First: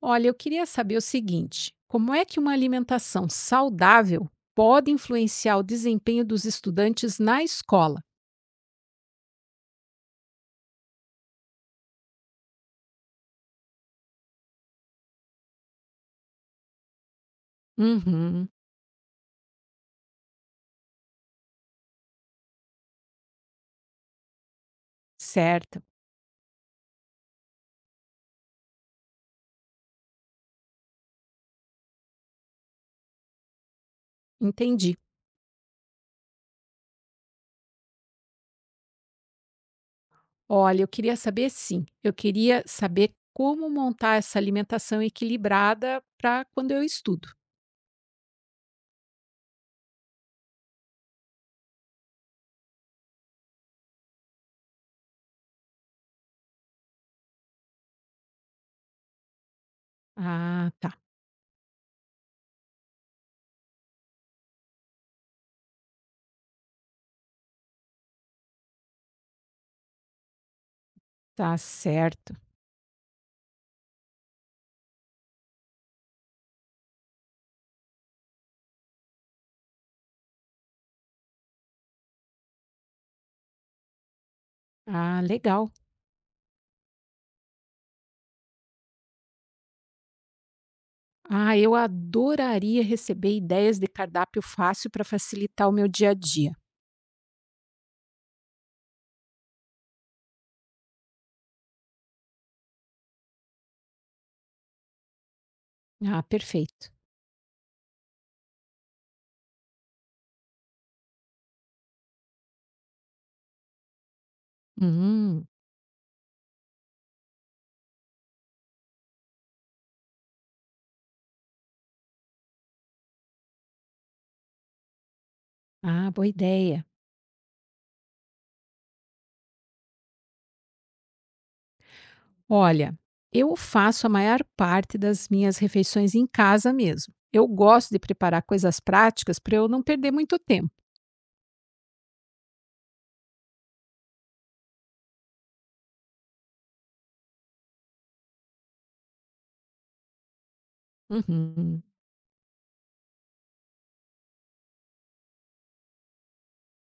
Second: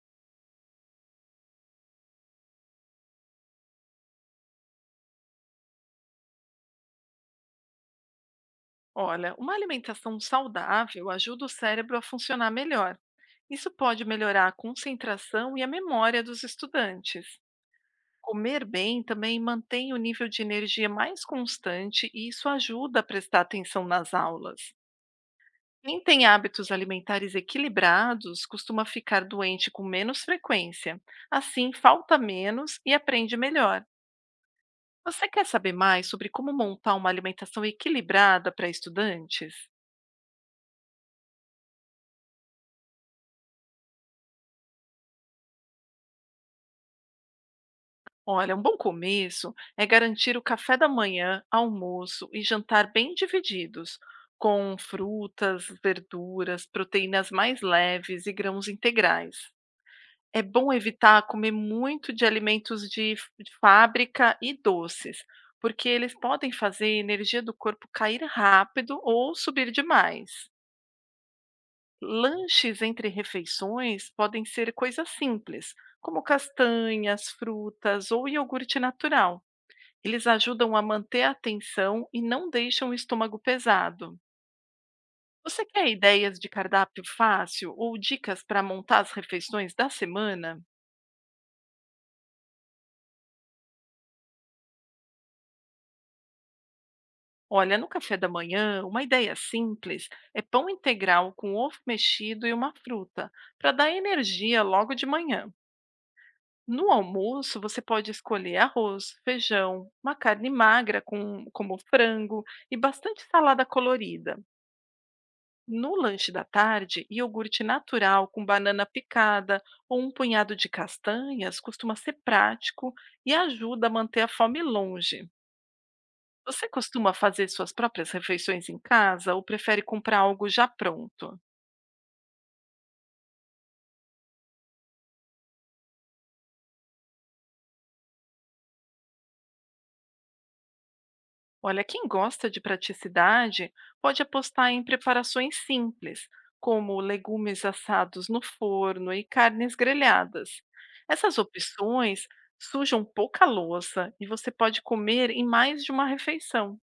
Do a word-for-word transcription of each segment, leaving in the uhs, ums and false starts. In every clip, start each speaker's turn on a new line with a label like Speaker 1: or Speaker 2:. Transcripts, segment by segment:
Speaker 1: Olha, eu queria saber o seguinte: como é que uma alimentação saudável pode influenciar o desempenho dos estudantes na escola?
Speaker 2: Olha, uma alimentação saudável ajuda o cérebro a funcionar melhor. Isso pode melhorar a concentração e a memória dos estudantes.
Speaker 1: Uhum,
Speaker 2: Comer bem também mantém o nível de energia mais constante e isso ajuda a prestar atenção nas aulas.
Speaker 1: certo,
Speaker 2: Quem tem hábitos alimentares equilibrados costuma ficar doente com menos frequência. Assim, falta menos e aprende melhor.
Speaker 1: entendi.
Speaker 2: Você quer saber mais sobre como montar uma alimentação equilibrada para estudantes?
Speaker 1: Olha, eu queria saber sim, eu queria saber como montar essa alimentação equilibrada para quando eu estudo.
Speaker 2: Olha, um bom começo é garantir o café da manhã, almoço e jantar bem divididos, com frutas, verduras, proteínas mais leves e grãos integrais. É
Speaker 1: Ah,
Speaker 2: bom
Speaker 1: tá,
Speaker 2: evitar comer muito de alimentos de, f- de fábrica e doces, porque eles podem fazer a energia do corpo cair rápido ou subir demais.
Speaker 1: tá certo.
Speaker 2: Lanches entre refeições podem ser coisas simples, como castanhas, frutas ou iogurte natural, eles ajudam a manter a atenção e não deixam o estômago pesado.
Speaker 1: Ah,
Speaker 2: Você
Speaker 1: legal.
Speaker 2: quer ideias de cardápio fácil ou dicas para montar as refeições da semana?
Speaker 1: Ah, eu adoraria receber ideias de cardápio fácil para facilitar o meu dia a dia.
Speaker 2: Olha, no café da manhã, uma ideia simples é pão integral com ovo mexido e uma fruta, para dar energia logo de manhã.
Speaker 1: Ah, perfeito.
Speaker 2: No almoço, você pode escolher arroz, feijão, uma carne magra com, como frango e bastante salada colorida.
Speaker 1: Hum,
Speaker 2: No lanche da tarde, iogurte natural com banana picada ou um punhado de castanhas costuma ser prático e ajuda a manter a fome longe.
Speaker 1: ah, boa
Speaker 2: Você
Speaker 1: ideia.
Speaker 2: costuma fazer suas próprias refeições em casa ou prefere comprar algo já pronto?
Speaker 1: Olha, eu faço a maior parte das minhas refeições em casa mesmo. Eu gosto de preparar coisas práticas para eu não perder muito tempo.
Speaker 2: Olha, quem gosta de praticidade pode apostar em preparações simples, como legumes assados no forno e carnes grelhadas. Essas
Speaker 1: Uhum,
Speaker 2: opções sujam pouca louça e você pode comer em mais de uma refeição.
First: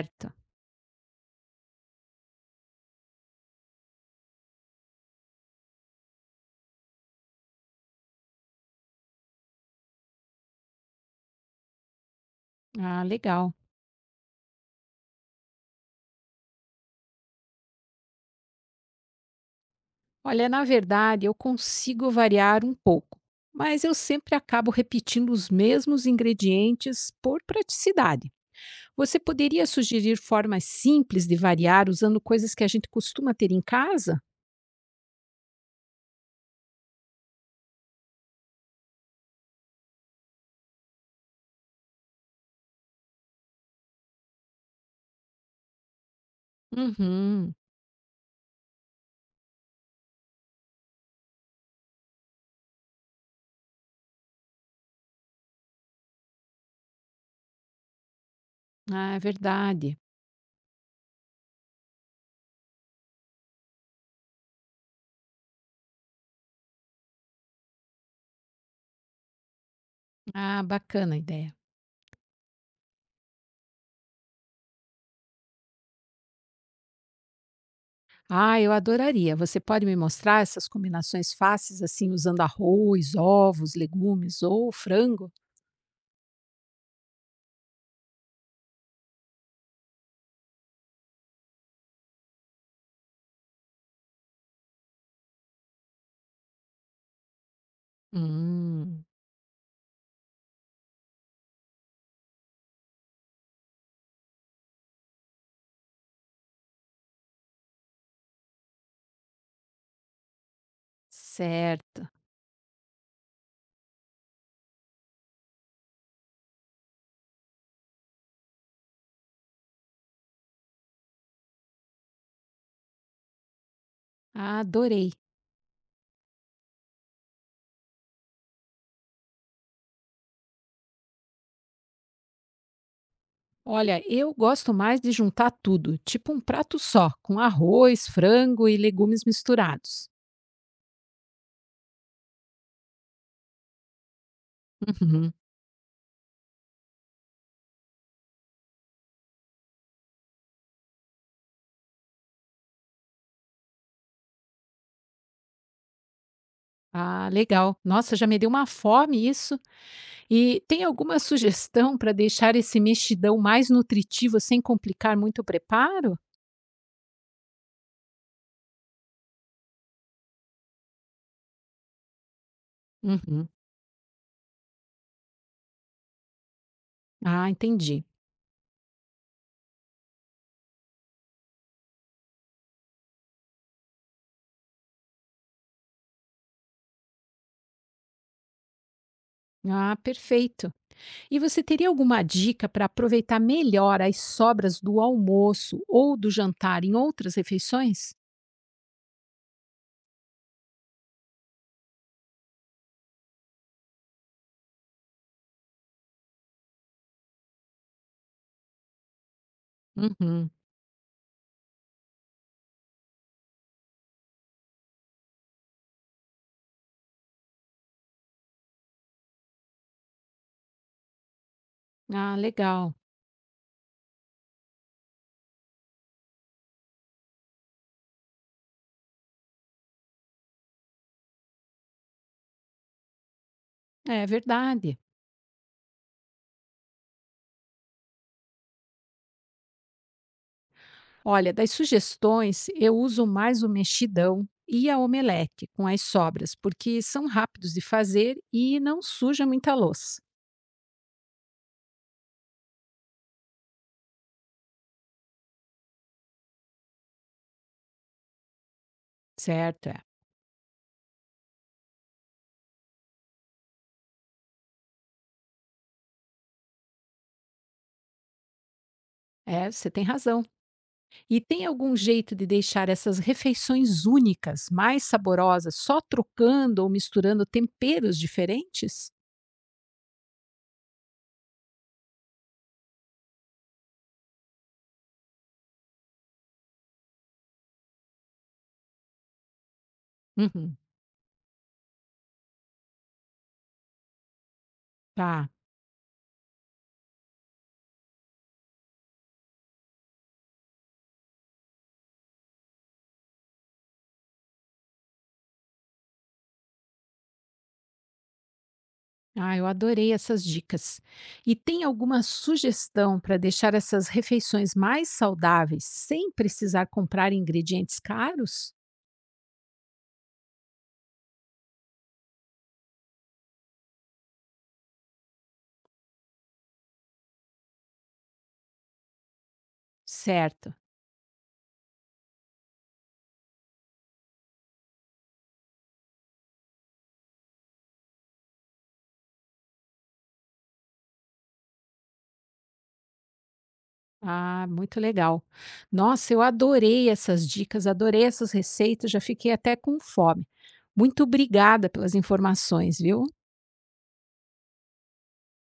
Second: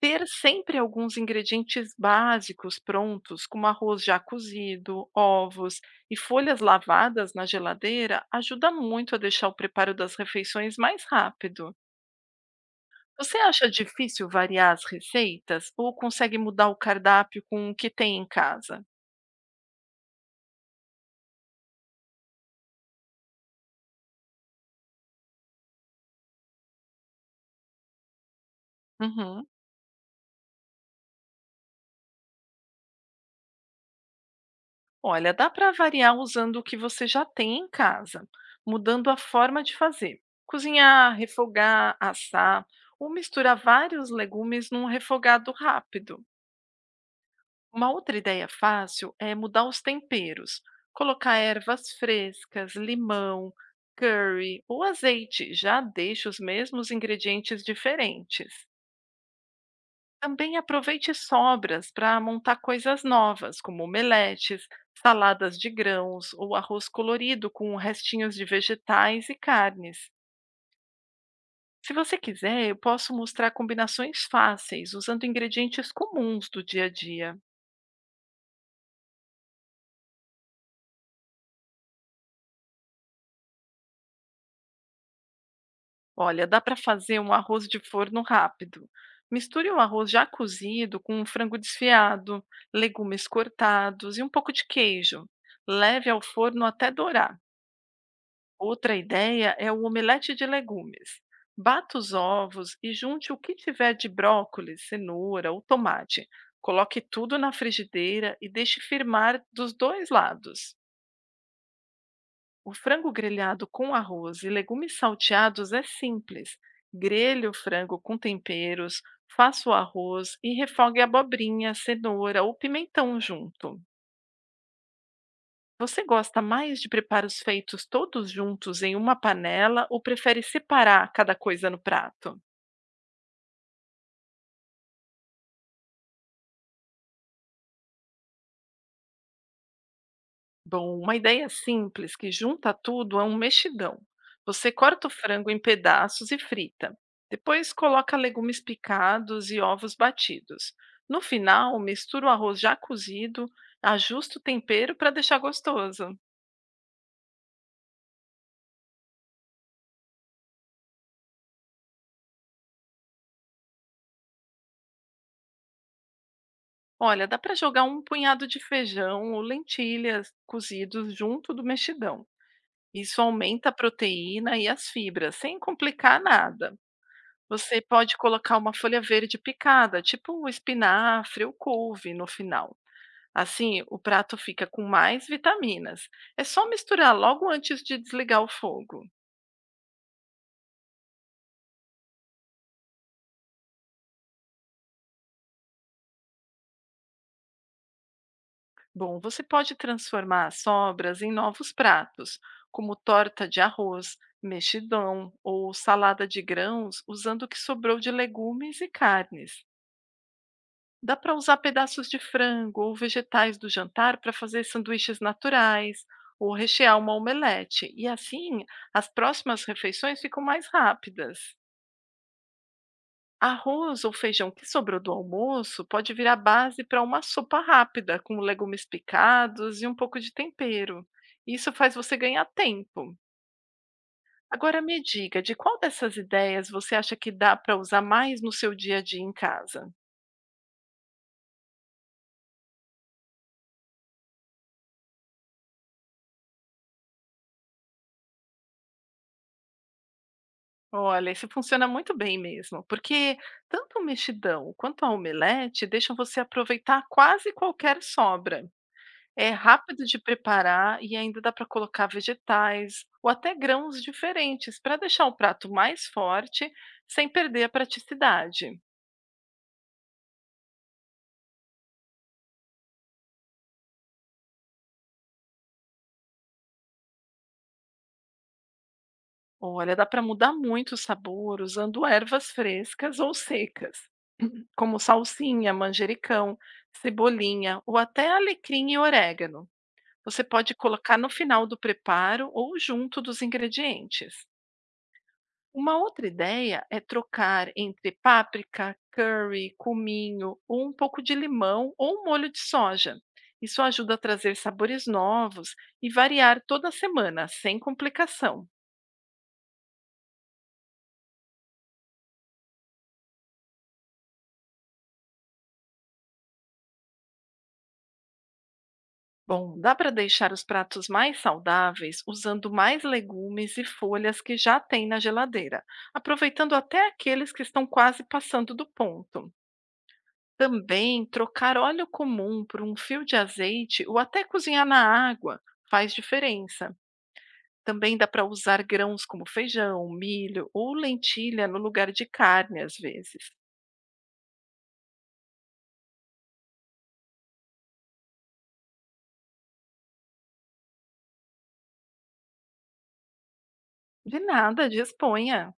Speaker 2: Ter sempre alguns ingredientes básicos prontos, como arroz já cozido, ovos e folhas lavadas na geladeira, ajuda muito a deixar o preparo das refeições mais rápido.
Speaker 1: Ah,
Speaker 2: Você
Speaker 1: legal.
Speaker 2: acha difícil variar as receitas ou consegue mudar o cardápio com o que tem em casa?
Speaker 1: Olha, na verdade, eu consigo variar um pouco, mas eu sempre acabo repetindo os mesmos ingredientes por praticidade. Você
Speaker 2: Uhum.
Speaker 1: poderia sugerir formas simples de variar usando coisas que a gente costuma ter em casa?
Speaker 2: Olha, dá para variar usando o que você já tem em casa, mudando a forma de fazer. Cozinhar, refogar, assar ou misturar vários legumes num refogado rápido.
Speaker 1: Uhum.
Speaker 2: Uma outra ideia fácil é mudar os temperos, colocar ervas frescas, limão, curry ou azeite, já deixa os mesmos ingredientes diferentes.
Speaker 1: Ah, é verdade.
Speaker 2: Também aproveite sobras para montar coisas novas, como omeletes, saladas de grãos ou arroz colorido com restinhos de vegetais e carnes.
Speaker 1: Ah, bacana a ideia.
Speaker 2: Se você quiser, eu posso mostrar combinações fáceis, usando ingredientes comuns do dia a dia.
Speaker 1: Ah, eu adoraria. Você pode me mostrar essas combinações fáceis, assim, usando arroz, ovos, legumes ou frango?
Speaker 2: Olha, dá para fazer um arroz de forno rápido. Misture o arroz já cozido com um frango desfiado, legumes cortados e um pouco de queijo. Leve ao forno até dourar. Outra
Speaker 1: Hum,
Speaker 2: ideia é o omelete de legumes. Bata os ovos e junte o que tiver de brócolis, cenoura ou tomate. Coloque tudo na frigideira e deixe firmar dos dois lados.
Speaker 1: Certo.
Speaker 2: O frango grelhado com arroz e legumes salteados é simples. Grelhe o frango com temperos, faça o arroz e refogue a abobrinha, cenoura ou pimentão junto.
Speaker 1: Ah, adorei.
Speaker 2: Você gosta mais de preparos feitos todos juntos em uma panela ou prefere separar cada coisa no prato?
Speaker 1: Olha, eu gosto mais de juntar tudo, tipo um prato só, com arroz, frango e legumes misturados.
Speaker 2: Bom, uma ideia simples que junta tudo é um mexidão. Você corta o
Speaker 1: Uhum.
Speaker 2: frango em pedaços e frita. Depois coloca legumes picados e ovos batidos. No final, mistura o arroz já cozido, ajusta o tempero para deixar gostoso.
Speaker 1: Ah, legal. Nossa, já me deu uma fome isso. E tem alguma sugestão para deixar esse mexidão mais nutritivo sem complicar muito o preparo?
Speaker 2: Olha, dá para jogar um punhado de feijão ou lentilhas cozidos junto do mexidão. Isso
Speaker 1: Uhum.
Speaker 2: aumenta a proteína e as fibras, sem complicar nada.
Speaker 1: Ah,
Speaker 2: Você
Speaker 1: entendi.
Speaker 2: pode colocar uma folha verde picada, tipo um espinafre ou couve, no final. Assim, o prato fica com mais vitaminas. É só misturar logo antes de desligar o fogo.
Speaker 1: Ah, perfeito. E você teria alguma dica para aproveitar melhor as sobras do almoço ou do jantar em outras refeições?
Speaker 2: Bom, você pode transformar as sobras em novos pratos, como torta de arroz, mexidão ou salada de grãos, usando o que sobrou de legumes e carnes.
Speaker 1: Uhum.
Speaker 2: Dá para usar pedaços de frango ou vegetais do jantar para fazer sanduíches naturais ou rechear uma omelete. E assim, as próximas refeições ficam mais rápidas.
Speaker 1: Ah, legal.
Speaker 2: Arroz ou feijão que sobrou do almoço pode virar base para uma sopa rápida, com legumes picados e um pouco de tempero. Isso faz você ganhar tempo.
Speaker 1: É
Speaker 2: Agora
Speaker 1: verdade.
Speaker 2: me diga, de qual dessas ideias você acha que dá para usar mais no seu dia a dia em casa?
Speaker 1: Olha, das sugestões, eu uso mais o mexidão e a omelete com as sobras, porque são rápidos de fazer e não suja muita louça.
Speaker 2: Olha, isso funciona muito bem mesmo, porque tanto o mexidão quanto a omelete deixam você aproveitar quase qualquer sobra. É
Speaker 1: Certo,
Speaker 2: rápido
Speaker 1: é.
Speaker 2: de preparar e ainda dá para colocar vegetais ou até grãos diferentes para deixar o prato mais forte sem perder a praticidade.
Speaker 1: É, você tem razão. E tem algum jeito de deixar essas refeições únicas, mais saborosas, só trocando ou misturando temperos diferentes?
Speaker 2: Olha, dá para mudar muito o sabor usando ervas frescas ou secas, como salsinha, manjericão, cebolinha ou até alecrim e orégano. Você pode
Speaker 1: Uhum.
Speaker 2: colocar no final do preparo ou junto dos ingredientes.
Speaker 1: Tá.
Speaker 2: Uma outra ideia é trocar entre páprica, curry, cominho ou um pouco de limão ou um molho de soja. Isso ajuda a trazer sabores novos e variar toda semana, sem complicação.
Speaker 1: Ah, eu adorei essas dicas. E tem alguma sugestão para deixar essas refeições mais saudáveis sem precisar comprar ingredientes caros?
Speaker 2: Bom, dá para deixar os pratos mais saudáveis usando mais legumes e folhas que já tem na geladeira, aproveitando até aqueles que estão quase passando do ponto.
Speaker 1: Certo.
Speaker 2: Também trocar óleo comum por um fio de azeite ou até cozinhar na água faz diferença. Também dá para usar grãos como feijão, milho ou lentilha no lugar de carne, às vezes.
Speaker 1: Ah, muito legal. Nossa, eu adorei essas dicas, adorei essas receitas, já fiquei até com fome. Muito obrigada pelas informações, viu?
Speaker 2: De nada, disponha!